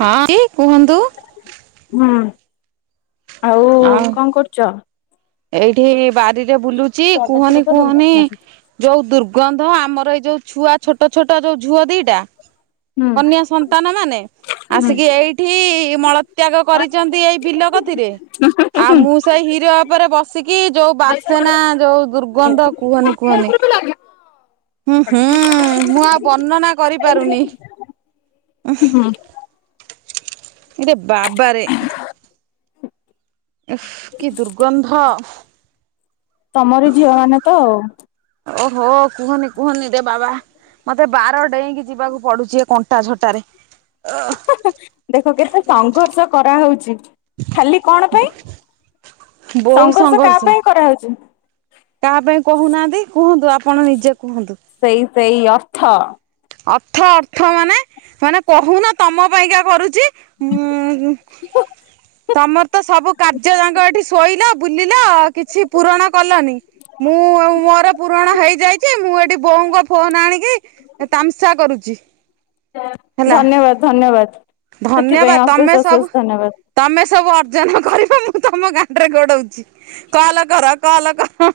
ହଁ କି କୁହନ୍ତୁ? ହୁଁ। ଆଉ କଣ କରୁଛ? ଏଇଠି ବାରିରେ ବୁଲୁଛି ଚଡା ଛଡା କୁହନି ତ ଦମ କୁହନି ହୁଁ ଯୋଉ ଦୁର୍ଗନ୍ଧ ଆମର ଏଇ ଯୋଉ ଛୁଆ ଛୋଟ ଛୋଟ ଯୋଉ ଝୁଅ ଦିଟା ହୁଁ କନ୍ୟା ସନ୍ତାନ ମାନେ। ଆସିକି ଏଇଠି ମଳତ୍ୟାଗ କରିଛନ୍ତି ଏଇ ବିଲ କତିରେ। ଆଉ ମୁଁ ସେ ହିରୋ ତାପରେ ବସିକି ଯୋଉ ବାସେନା ଯୋଉ ଦୁର୍ଗନ୍ଧ କୁହନି କୁହନି। ହୁଁ ହୁଁ ମୁଁ ଆଉ ବର୍ଣ୍ଣନା କରିପାରୁନି। ହୁଁ ଇରେ ବାବାରେ। କି ଦୁର୍ଗନ୍ଧ। ତମରି ଝିଅ ମାନେ ତ ଆଉ। ଓହୋ କୁହନି କୁହନି ରେ ବାବା। ମତେ ବାର ଡେଇଁକି ଯିବାକୁ ପଡୁଛି ଏ କଣ୍ଟା ଝଟାରେ। ଦେଖ କେତେ ସଂଘର୍ଷ କରାହଉଛି। ଖାଲି କଣ ପାଇଁ ସଂଘର୍ଷ କାହା ପାଇଁ କରାହେଉଛି। କାହା ପାଇଁ କହୁନାହାନ୍ତି କୁହନ୍ତୁ ଆପଣ ନିଜେ କୁହନ୍ତୁ। ସେଇ ସେଇ ଅର୍ଥ। ଅର୍ଥ ଅର୍ଥ ମାନେ ମାନେ କହୁନ ତମ ପାଇଁକା କରୁଛି। ଉଁ [unintelligible] ହ ତମର ତ ସବୁ କାର୍ଯ୍ୟ ଯାଙ୍କ ଏଠି ଶୋଇଲ ବୁଲିଲ ଆ କିଛି ପୂରଣ କଲନି। ମୁଁ ମୋର ପୁରଣ ହେଇଯାଇଛି ମୁଁ ଏଠି ବୋଉଙ୍କ ଫୋନ ଆଣିକି। ତାମସା କରୁଛି। ହେଲା ଧନ୍ୟବାଦ ଧନ୍ୟବାଦ ଧନ୍ୟବାଦ ସେଥିପାଇଁ ତମେ ଅଶେଷ ସବୁ ଅଶେଷ ଧନ୍ୟବାଦ। ତମେ ସବୁ ଅର୍ଜନ କର ମୁଁ ତମ ଗାଣ୍ଡରେ ଗୋଡଉଛି। କଲ କର କଲ କର।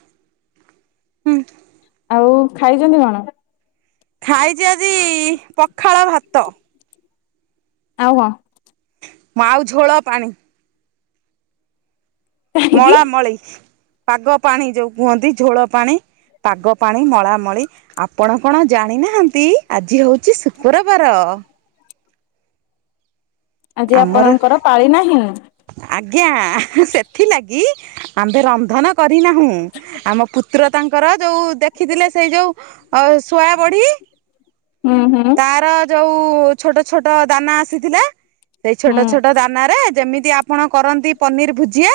ଆଉ ଖାଇଛନ୍ତି କଣ? ଖାଇଛି ଆଜି ପଖାଳ ଭାତ। ଆଉ କ? ମା ଆଉ ଝୋଳ ପାଣି। କାହିଁକି ମଳା ମଳି ପାଗ ପାଣି ଯୋଉ କୁହନ୍ତି ଝୋଳ ପାଣି। ପାଗ ପାଣି ମଳା ମଳି ଆପଣ କଣ ଜାଣିନାହାନ୍ତି। ଆଜି ହେଉଛି ଶୁକ୍ରବାର। ଆଜି ଆମର ଆପଣଙ୍କର ପାଳି ନାହିଁ। ଆଜ୍ଞା ସେଥିଲାଗି ଆମ୍ଭେ ରନ୍ଧନ କରିନାହୁଁ, ଆମ ପୁତ୍ର ତାଙ୍କର ଯୋଉ ଦେଖିଥିଲେ ସେଇ ଯୋଉ ଅ ଶୁଆ ବଢି ହୁଁ ହୁଁ। ତାର ଯୋଉ ଛୋଟ ଛୋଟ ଦାନା ଆସିଥିଲା ସେଇ ହୁଁ ଛୋଟ ଛୋଟ ଦାନା ରେ ଯେମିତି ଆପଣ କରନ୍ତି ପନିର ଭୁଜିଆ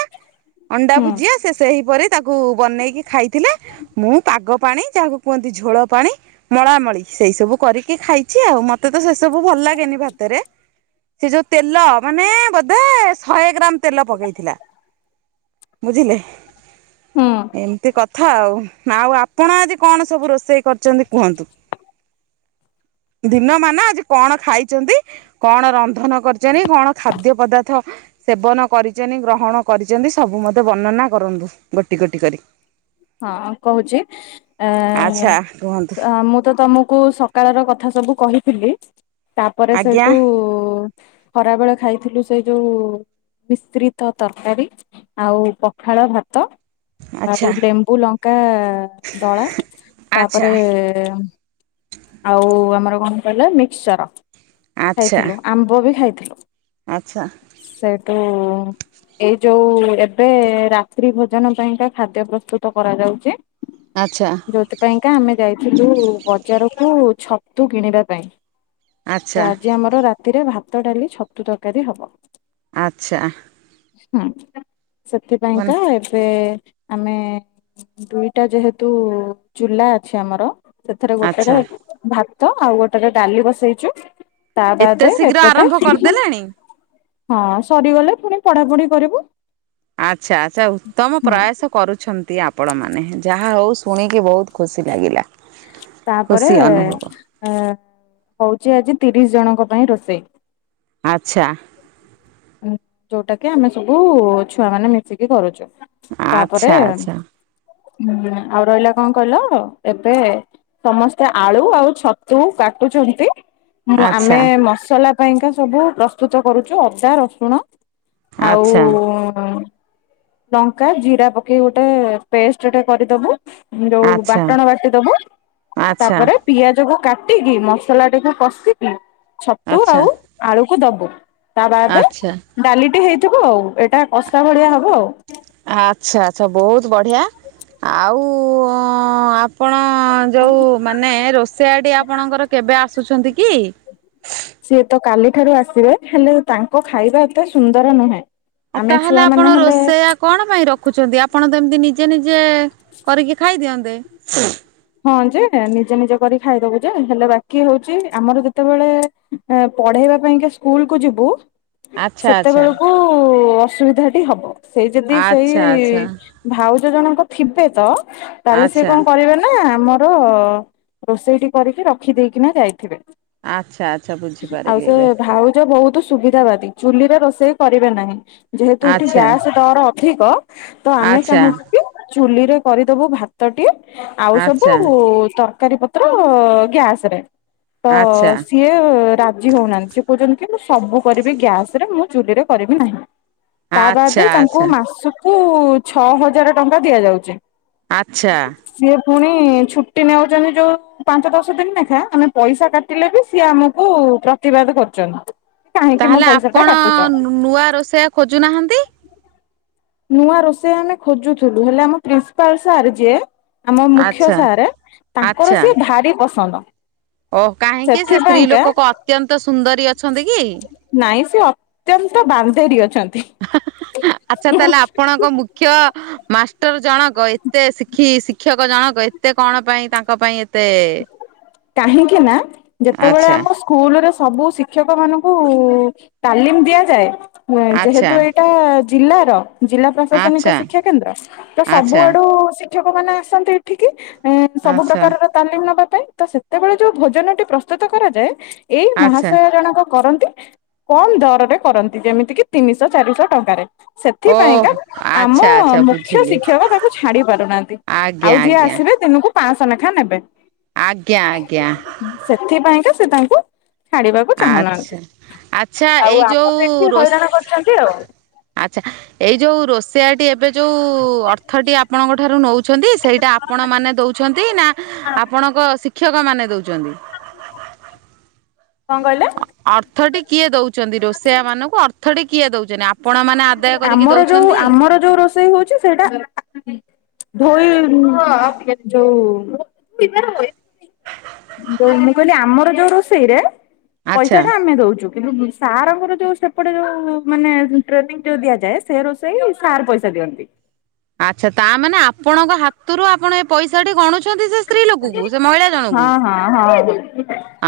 ଅଣ୍ଡା ହୁଁ ଭୁଜିଆ ସେ ସେହିପରି ତାକୁ ବନେଇକି ଖାଇଥିଲେ। ମୁଁ ପାଗ ପାଣି ଯାହାକୁ କୁହନ୍ତି ଝୋଳ ପାଣି ମଳାମଳି ସେଇ ସବୁ କର କି ଖାଇଛି ଆଉ ମତେ ତ ସେ ସବୁ ଭଲ ଲାଗେନି ଭାତରେ ସେ ଯୋଉ ତେଲ ମାନେ ବୋଧେ ଶହେ ଗ୍ରାମ ତେଲ ପକେଇଥିଲା, ବୁଝିଲେ ହୁଁ। ଏମତି କ କଥା ଆଉ ଆଉ ଆପଣ ଆଜିି କଣ ସବୁ ରୋଷେଇ କରିଛନ୍ତି କୁହନ୍ତୁ? ଦିନ ମାନ ଆଜି କଣ ଖାଇଛନ୍ତି, କଣ ରନ୍ଧନ କରିଚନ କଣ ଖାଦ୍ୟ ପଦାର୍ଥ ସେବନ କରିଛନ୍ତି ଗ୍ରହଣ କରିଛନ୍ତି ସବୁ ମତେ ବର୍ଣ୍ଣନା କରନ୍ତୁ ଗୋଟି ଗୋଟି କରି। ହଁ କହୁଛି ଆଚ୍ଛା କୁହନ୍ତୁ ମୁଁ ତ ତମକୁ ସ ସକାଳର କଥା ସବୁ କହିଥିଲି ତାପରେ ଆଜ୍ଞା ସେଇଠୁ ଖରା ବେଳେ ଖାଇଥିଲୁ ସେ ଯୋଉ ମିଶ୍ରିତ ତରକାରୀ। ଆଉ ପଖାଳ ଭାତ। ଆଚ୍ଛା ଆଉ ଲେମ୍ବୁ ଲଙ୍କା ଦଳା ଆଚ୍ଛା ତାପରେ ଏ ଆଉ ଆମର କଣ କହିଲ ମିକ୍ସଚର। ଆଚ୍ଛା ଖାଇଥିଲୁ ଆମ୍ବ ବି ଖାଇଥିଲୁ। ଆଚ୍ଛା। ସେଇଟୁ ଏଇ ଯୋଉ ଏବେ ରାତ୍ରି ଭୋଜନ ପାଇଁକା ଖାଦ୍ୟ ପ୍ରସ୍ତୁତ କରାଯାଉଛି। ଆଚ୍ଛା। ଯୋଉଥିପାଇଁକା ଆମେ ଯାଇଥିଲୁ ବଜାରକୁ ଛତୁ କିଣିବା ପାଇଁ। ତ ଆଜି ଆମର ରାତିରେ ଭାତ ଡାଲି ଛତୁ ତରକାରୀ ହବ। ଆଚ୍ଛା। ହୁଁ ସେଥିପାଇଁକା ଏବେ ଆମେ ଦୁଇଟା ଯେହେତୁ ଚୁଲା ଅଛି ଆମର ସେଥିରେ ଆଚ୍ଛା ଗୋଟେରେ ଭାତ ତ ଆଉ ଗୋଟେ ଡାଲି ବସେଇଛୁ ତା ଏତେ ବାଦ ଶୀଘ୍ର ଏପଟେ ଆରମ୍ଭ କରିଦେଲେଣି ହଁ ସରିଗଲେ ପୁଣି ପଢା ପଢି କରିବୁ। ଆଚ୍ଛା ଆଚ୍ଛା ଉତ୍ତମ ହୁଁ ପ୍ରୟାସ କରୁଛନ୍ତି ଆପଣ ମାନେ ଯାହା ହଉ ଶୁଣିକି ବହୁତ ଖୁସି ଲାଗିଲା। ତାପରେ ଖୁସି ଅନୁଭବ ଆ ହଉଛି ଆଜି ତିରିଶ ଜଣଙ୍କ ପାଇଁ ରୋଷେଇ। ଆଚ୍ଛା। ଯୋଉଟା କି ଆମେ ସବୁ ଛୁଆ ମାନେ ମିଶିକି କରୁଛୁ। ତାପରେ ଆଚ୍ଛା ଆଚ୍ଛା ଆଉ ରହିଲା କଣ କହିଲ ଏବେ ସମସ୍ତେ ଆଳୁ ଆଉ ଛତୁ କାଟୁଛନ୍ତି! ମୁଁ ଆମେ ଆଚ୍ଛା ମସଲା ପାଇଁକା ସବୁ ପ୍ରସ୍ତୁତ କରୁଛୁ ଅଦା ରସୁଣ ଆଚ୍ଛା ଆଉ ଲଙ୍କା ଜିରା ପକେଇକ ଗୋଟେ ପେଷ୍ଟ ଗଟେ କରିଦବୁ ଯୋଉ ଆଚ୍ଛା ବାଟଣ ବାଟିଦବୁ ଆଚ୍ଛା ଆଚ୍ଛା ତାପରେ ପିଆଜ କ କାଟିକି ମସଲାଟିକୁ କଷିକି ଛତୁ ଆଚ୍ଛା ଆଉ ଆଳୁକୁ ଦବୁ ତା ବାଦ ଆଚ୍ଛା ଡାଲିଟି ହେଇଥିବ ଆଉ ଏଇଟା କଷା ଭଳିଆ ହବ ଆଉ। ଆଚ୍ଛା ଆଚ୍ଛା ବହୁତ ବଢିଆ ଆଉ ଆପଣ ଯେଉଁ ମାନେ ରୋଷେଇଆଟି ଆପଣଙ୍କର କେବେ ଆସୁଛନ୍ତି କି ସିଏ ତ କାଲିଠାରୁ ଆସିବେ ହେଲେ ତାଙ୍କ ଖାଇବା ଏତେ ସୁନ୍ଦର ନୁହେଁ। ଆଉ ଆମେ ତାହେଲେ ଛୁଆ ଆପଣ ମାନେ ହେଲେ ରୋଷେଇଆ କଣ ପାଇଁ ରଖୁଛନ୍ତି ଆପଣ ତ ଏମିତି ନିଜେ ନିଜେ କରିକି ଖାଇଦିଅନ୍ତେ। ହଁ ଯେ ନିଜେ ନିଜେ କରି ଖାଇଦବୁ ଯେ ହେଲେ ବାକି ହଉଛି ଆମର ଯେତେବେଳେ ପଢେଇବା ପାଇଁକା ସ୍କୁଲକୁୁ ଯିବୁ ଆଚ୍ଛା ଆଚ୍ଛା ସେତେବେଳକୁ ଅସୁବିଧାଟି ହବ ସେଇ ଯଦି ସେଇ ଆଚ୍ଛା ଆଚ୍ଛା ଭାଉଜ ଜଣଙ୍କ ଥିବେ ତ ତାହେଲେ ସେ ଆଚ୍ଛା କଣ କରିବେ ନା ଆମର ରୋଷେଇଟି କରିକି ରଖିଦେଇକିନା ଯାଇଥିବେ। ଆଚ୍ଛା ଆଚ୍ଛା ଆଉ ବୁଝିପାରିଲି ସେ ଏବେ ଭାଉଜ ବହୁତ ସୁବିଧାବାଦୀ ଚୁଲିରେ ରୋଷେଇ କରିବେ ନାହିଁ।। ଯେହେତୁ ଏଠି ଆଚ୍ଛା ଗ୍ୟାସ୍ ଡର ଅଧିକ ତ ଆମେ ଆଚ୍ଛା ଚାହୁଁଛୁ କି।। ଚୁଲି ରେ କରିଦବୁ ଭାତଟି ଆଉ ସବୁ ଆଚ୍ଛା ତରକାରୀ ପ ତଗ୍ୟାସ୍ ରେ ତ ଆଚ୍ଛା ସିଏ ରାଜି ହଉନାହାନ୍ତି ସେ କହୁଛନ୍ତି କି ମୁଁ ସବୁ କରିବି ଗ୍ୟାସ ରେ ମୁଁ ଚୁଲିରେ କରିବି ନାହିଁ। ତା ଆଚ୍ଛା ବାଦ ତାଙ୍କୁ ଆଚ୍ଛା ମାସକୁ ଛଅ ହଜାର ଟଙ୍କା ଦିଆଯାଉଛି। ଆଚ୍ଛା ସିଏ ପୁଣି ଛୁଟି ନେଉଛନ୍ତି ଯୋଉ ପାଞ୍ଚ ଦଶ ଦିନ ଲେଖା ଆମେ ପଇସା କାଟିଲେ ବି ସିଏ ଆମକୁ ପ୍ରତିବାଦ କରୁଛନ୍ତି। କାହିଁକି ମୋ ତାହେଲେ ପଇସା ଟା ଆପଣ କାଟୁଛ? ନୂଆ ରୋଷେଇଆ ଖୋଜୁନାହାନ୍ତି, ନୂଆ ରୋଷେଇ ଆମେ ଖୋଜୁଥିଲୁ ହେଲେ ଆମ ପ୍ରିନ୍ସିପାଲ ସାର୍ ଯିଏ ଆମ ମୁଖ୍ୟ ଆଚ୍ଛା ସାରେ ତାଙ୍କର ଆଚ୍ଛା। ସେି ଭାରି ପସନ୍ଦ। ଓହ କାହିଁକି ସେ ସ୍ତ୍ରୀ ସେଥିପାଇଁକା ଲୋକ କ ଅତ୍ୟନ୍ତ ସୁନ୍ଦରୀ ଅଛନ୍ତି କି? ନାଇଁ ସେି ଅତ୍ୟନ୍ତ ବାନ୍ଧେରିୀ ଅଛନ୍ତି। ଆଚ୍ଛା ତାହେଲେ ଆପଣଙ୍କ ମୁଖ ଶିକ୍ଷ ମାଷ୍ଟର ଜଣକ ଏତେ ଶିକ୍ଷ ଶିକ୍ଷକ ଜଣକ ଏତେ କଣ ପାଇଁ ତାଙ୍କ ପାଇଁ ସେ କାହିଁକି ନା ଯେତେବେଳେ ଆଚ୍ଛା ଆମ ସ୍କୁଲରେ ସବୁ ଶିକ୍ଷକ ମାନଙ୍କୁ ତାଲିମ ଦିଆଯାଏ ଆଚ୍ଛା ଯେହେତୁ ଏ ଟା ଜିଲ୍ଲାର ଜିଲ୍ଲା ଆଚ୍ଛା ପ୍ରଶାସନିକ ଶିକ୍ଷା କେନ୍ଦ୍ର ତ ଆଚ୍ଛା ସବୁଆଡୁ ଶିକ୍ଷକ ମାନେ ଆସନ୍ତି ଏଠିକି ସବୁ ଆଚ୍ଛା ପ୍ରକାରର ତାଲିମ ନେବା ପାଇଁ ତ ସେଥି ସେତେବେଳେ ଯୋଉ ଭୋଜନଟି ପ୍ରସ୍ତୁତ କରାଯାଏ ଏଇ ଆଚ୍ଛା ମହାଶୟ ଜଣକ କରନ୍ତି କମ୍ ଦରରେ କରନ୍ତି ଯେମିତି କିି ତିନିଶହ ଚାରିଶହ ଟଙ୍କାରେ। ଓହ ସେଥିପାଇଁକା ଆଚ୍ଛା ଆମ ଆଚ୍ଛା ମୁଖ୍ୟ ବୁଝିଲି। ଶିକ୍ଷକ ତାକୁ ଛାଡି ପାରୁନାହାନ୍ତି। ଆଜ୍ଞା ଆଉ ଯିଏ ଆଜ୍ଞା ଆସିବେ ଦିନକୁ ପାଁଶହ ଲେଖାଁ ନେବେ। ଆଜ୍ଞା ଆଜ୍ଞା। ସେଥିପାଇଁକା ସେ ତାଙ୍କୁ ଛାଡିବାକୁ ଆଚ୍ଛା। ଚାହୁଁନାହାନ୍ତି ଆଚ୍ଛା ଏଇ ଆଉ ଯୋଉ ଆମର ଏଠି ହଇରାଣ ରୋଷ୍ କରିଛନ୍ତି ଆଉ। ଆଚ୍ଛା ଏଇ ଯୋଉ ରୋଷିଆଟି ଏବେ ଯୋଉ ଅର୍ଥଟି ଆପଣଙ୍କ ଠାରୁ ନେଉଛନ୍ତି ସେଇଟା ଆ ଆପଣମାନେ ଦଉଛନ୍ତି ନା ଆପଣଙ୍କ ଶିକ୍ଷକମାନେ ଦଉଛନ୍ତି। କଣ କଇଲେ। ଅର୍ଥଟି କିଏ ଦଉଚନ୍ତି ରୋଷେୟା ମାନଙ୍କୁ ଅର୍ଥଟି କିଏ ଦଉଚନି ଆପ ଆପଣ ମାନେ ଆଦାୟ କରିକି ଆମର ଯୋଉ ଦଉଛନ୍ତି। ଆମର ଯୋଉ ରୋଷେଇ ହଉଚି ସେଇଟା [unintelligible] [unintelligible] ମୁଁ କଇଲି ଆମର ଯୋଉ ରୋଷେଇରେ ପଇସା ଆଚ୍ଛା ଟା ଆମେ ଦୋଉଚୁ କିନ୍ତୁ ସାରଙ୍କର ଯୋଉ ସେପଟେ ଯୋଉ ମାନେ ଟ୍ରେନିଂ ଯୋଉ ଦିଆଯାଏ ସେ ରୋଷେଇ ସାର ପଇସା ଦିଅନ୍ତି। ଆଚ୍ଛା ତାମାନେ ଆପଣଙ୍କ ହାତରୁ ଆପଣ ଏ ପଇସା ଟି ଗଣୁଛନ୍ତି ସେ ସ୍ତ୍ରୀ ଲୋକକୁ ସେ ମହିଳା ହଁ ଜଣଙ୍କୁ। ହଁ ହଁ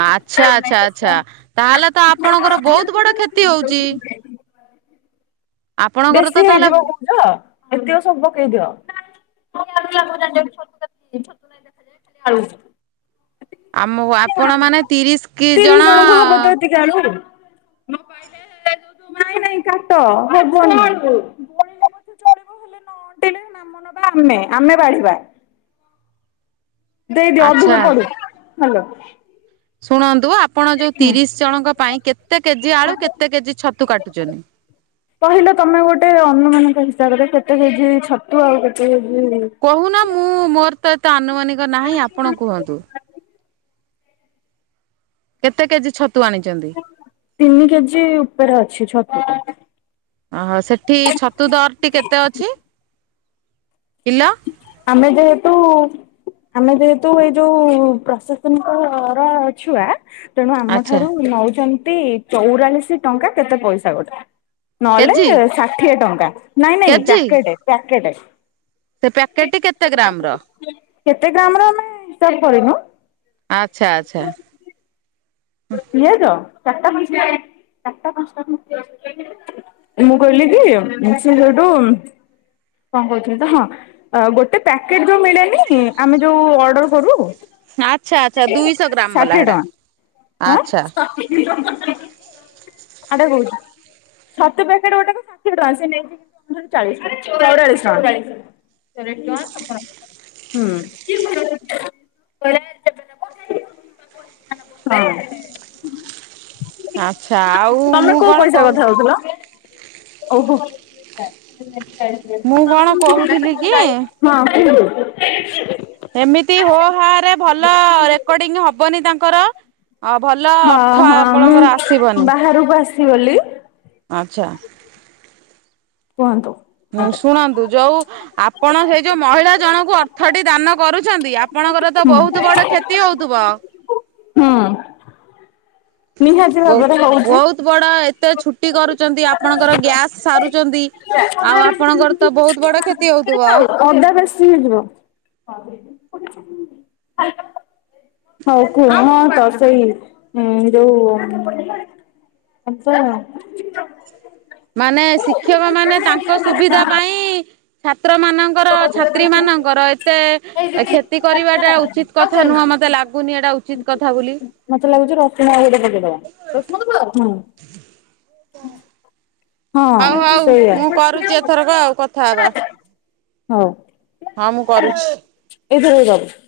ଆଚ୍ଛା ଆଚ୍ଛା ଆଚ୍ଛା ତାହେଲେ ତ ଆପଣଙ୍କର ବହୁତ ବଡ କ୍ଷତି ହୋଉଚି। ତ ବେଶି ତାହେଲେ ହେଇଯିବ [unintelligible] ଏତିକ ସବୁ ପକେଇ ଦିଅ [unintelligible] ଆଳୁ। ଆମକୁ ଆପଣ ମାନେ ତିରିଶ କି ତିରିଶ ଜଣ ଜଣଙ୍କୁ [unintelligible] ନାଇଁ ନାଇଁ କାଟ ହବନି [unintelligible] ନ ଅଣ୍ଟିଲେ ନାମ ନବା ଆମେ ଆମେ ବାଢ଼ିବା। ଦେଇଦିଅ ଅଧିକ ଆଚ୍ଛା ପଡୁ ହାଲୋ। ଶୁଣନ୍ତୁ ଆପଣ ଯୋଉ ହୁଁ। ତିରିଶ ଜଣଙ୍କ ପାଇଁ କେତେ କେଜି ଆଳୁ କେତେ କେଜି ଛତୁ କାଟୁଚନି। କହିଲ ତମେ ଗୋଟେ ଅନୁମାନିକ ହିସାବରେ କେତେ କେଜି ଛତୁ ଆଉ କେତେ କେଜି କହୁନ ମୁଁ ମୋର ତ ଏତେ ଆନୁମାନିକ ନାହିଁ ଆପଣ କୁହନ୍ତୁ। କେତେ କେଜି ଛତୁ ଆଣିଚନ୍ତି। ତିନି କେଜି ଉପରେ ଅଛି ଛତୁ। ଓହୋ ସେଠି ଛତୁ ଦର ଟି କେତେ ଅଛି କିଲ। ଆମେ ଯେହେତୁ ଆମେ ଯେହେତୁ ଏଇ ଯୋଉ ପ୍ରଶାସନିକ ର ଛୁଆ ତେଣୁ ଆଚ୍ଛା ଆମଠାରୁ ନଉଚନ୍ତି ଚଉରାଳିଶ ଟଙ୍କା କେତେ ପଇସା ଗୋଟେ ନହେଲେ କେଜି? ଷାଠିଏ ଟଙ୍କା ନାଇଁ ନାଇଁ କେଜି ପ୍ୟାକେଟେ ପ୍ୟାକେଟେ। ସେ ପ୍ୟାକେଟ ଟି କେତେ ଗ୍ରାମ ର। କେତେ ଗ୍ରାମ ର ଆମେ ହିସାବ କରିନୁ। ଆଚ୍ଛା ଆଚ୍ଛା। ପିଆଜ ଚାରିଟା ପାଞ୍ଚଟା ଚାରିଟା ପାଞ୍ଚଟା ଖଣ୍ଡ ପିଆଜ ମୁଁ କହିଲି କି ସିଏ ଯୋଉଟୁ କଣ କହୁଥିଲି ତ ହଁ ଅ ଗୋଟେ ପ୍ୟାକେଟ ଯୋଉ ମିଳେନି ଆମେ ଯୋଉ ଅ ଅଡର କରୁ ଆଚ୍ଛା ଆଚ୍ଛା ଦୁଇଶହ ଗ୍ରାମ ବାଲା ଷାଠିଏ ହେଟା ଟଙ୍କା। ଆଁ ଆଚ୍ଛା। ଆଡେ କହୁଚି। ଛତୁ ପ୍ୟାକେଟ ଗୋଟାକୁ ଷାଠିଏ ଟଙ୍କା ସେ ନେଇଚି [unintelligible] ଚାଳିଶ ଟଙ୍କା ଆରେ ଚୋଉରାଳିଶ ଟଙ୍କା। ତିରିଶି ଟଙ୍କା ଛପନ ପଇସା। ହୁଁ [unintelligible] ହଁ। ଆଚ୍ଛା ଆଉ ତମେ ମୁଁ କୋଉ କଣ ପଇସା କହୁ କଥା ହଉଥିଲ। [unintelligible] ହଁ କୁହ। ମୁଁ କଣ କହୁଥିଲି କି ଏମିତି ହୋ ହା ରେ ଭଲ ରେକର୍ଡିଂ ହବନି ତାଙ୍କର‌। ଆଉ ଭଲ ହଁ ଅର୍ଥ ହଁ ମୁଁ ଆପଣଙ୍କର ଆସିବନି ବାହାରକୁ ଆସିଗଲି ଆଚ୍ଛା। କୁହନ୍ତୁ। ଉଁ ଶୁଣନ୍ତୁ ଯୋଉ। ଆପଣ ସେଇ ଯୋଉ ମହିଳା ଜଣଙ୍କୁ ଅର୍ଥଟି ଦାନ କରୁଛନ୍ତି ଆପଣଙ୍କର ତ ହୁଁ ବହୁତ ବଡ କ୍ଷତି ହଉଥିବ। ହଁ। ବ ବହୁତ୍ ବଡ ଏତେ ଛୁଟ ଛୁଟି କରୁଛନ୍ତି ଆପଣଙ୍କର ଗ୍ୟାସ୍ ସାରୁଛନ୍ତି, ଆଉ ଆପଣଙ୍କର ତ ବହୁତ ବଡ କ୍ଷ କ୍ଷତି ହଉଥିବ। ଅଦା ଅଦା ବେଶୀ ହେଇଯିବ। ହଉ କୁହ ହଁ ତ ସେଇ। ହୁଁ ଯୋଉ ଆଛା। ମାନେ ଶିକ୍ଷକ ମାନେ ତାଙ୍କ ସୁବିଧା ପାଇଁ ଛାତ୍ର ମାନଙ୍କ ଙ୍କର ଛାତ୍ରୀ ମାନଙ୍କର ଏତେ। କ୍ଷତି କରିବାଟା ଉଚିତ କଥା ନୁହଁ ମତେ ଲାଗୁନି ଏଟା ଉଚିତ୍ କଥା ବୋଲି। [unintelligible] ହଁ ହଉ ହଉ ସେଇଆ ମୁଁ ହ କରୁଛି ଏଥରକ ଆଉ କଥା ହବା ଉ। ହଁ ମୁଁ କରୁଛି। [unintelligible]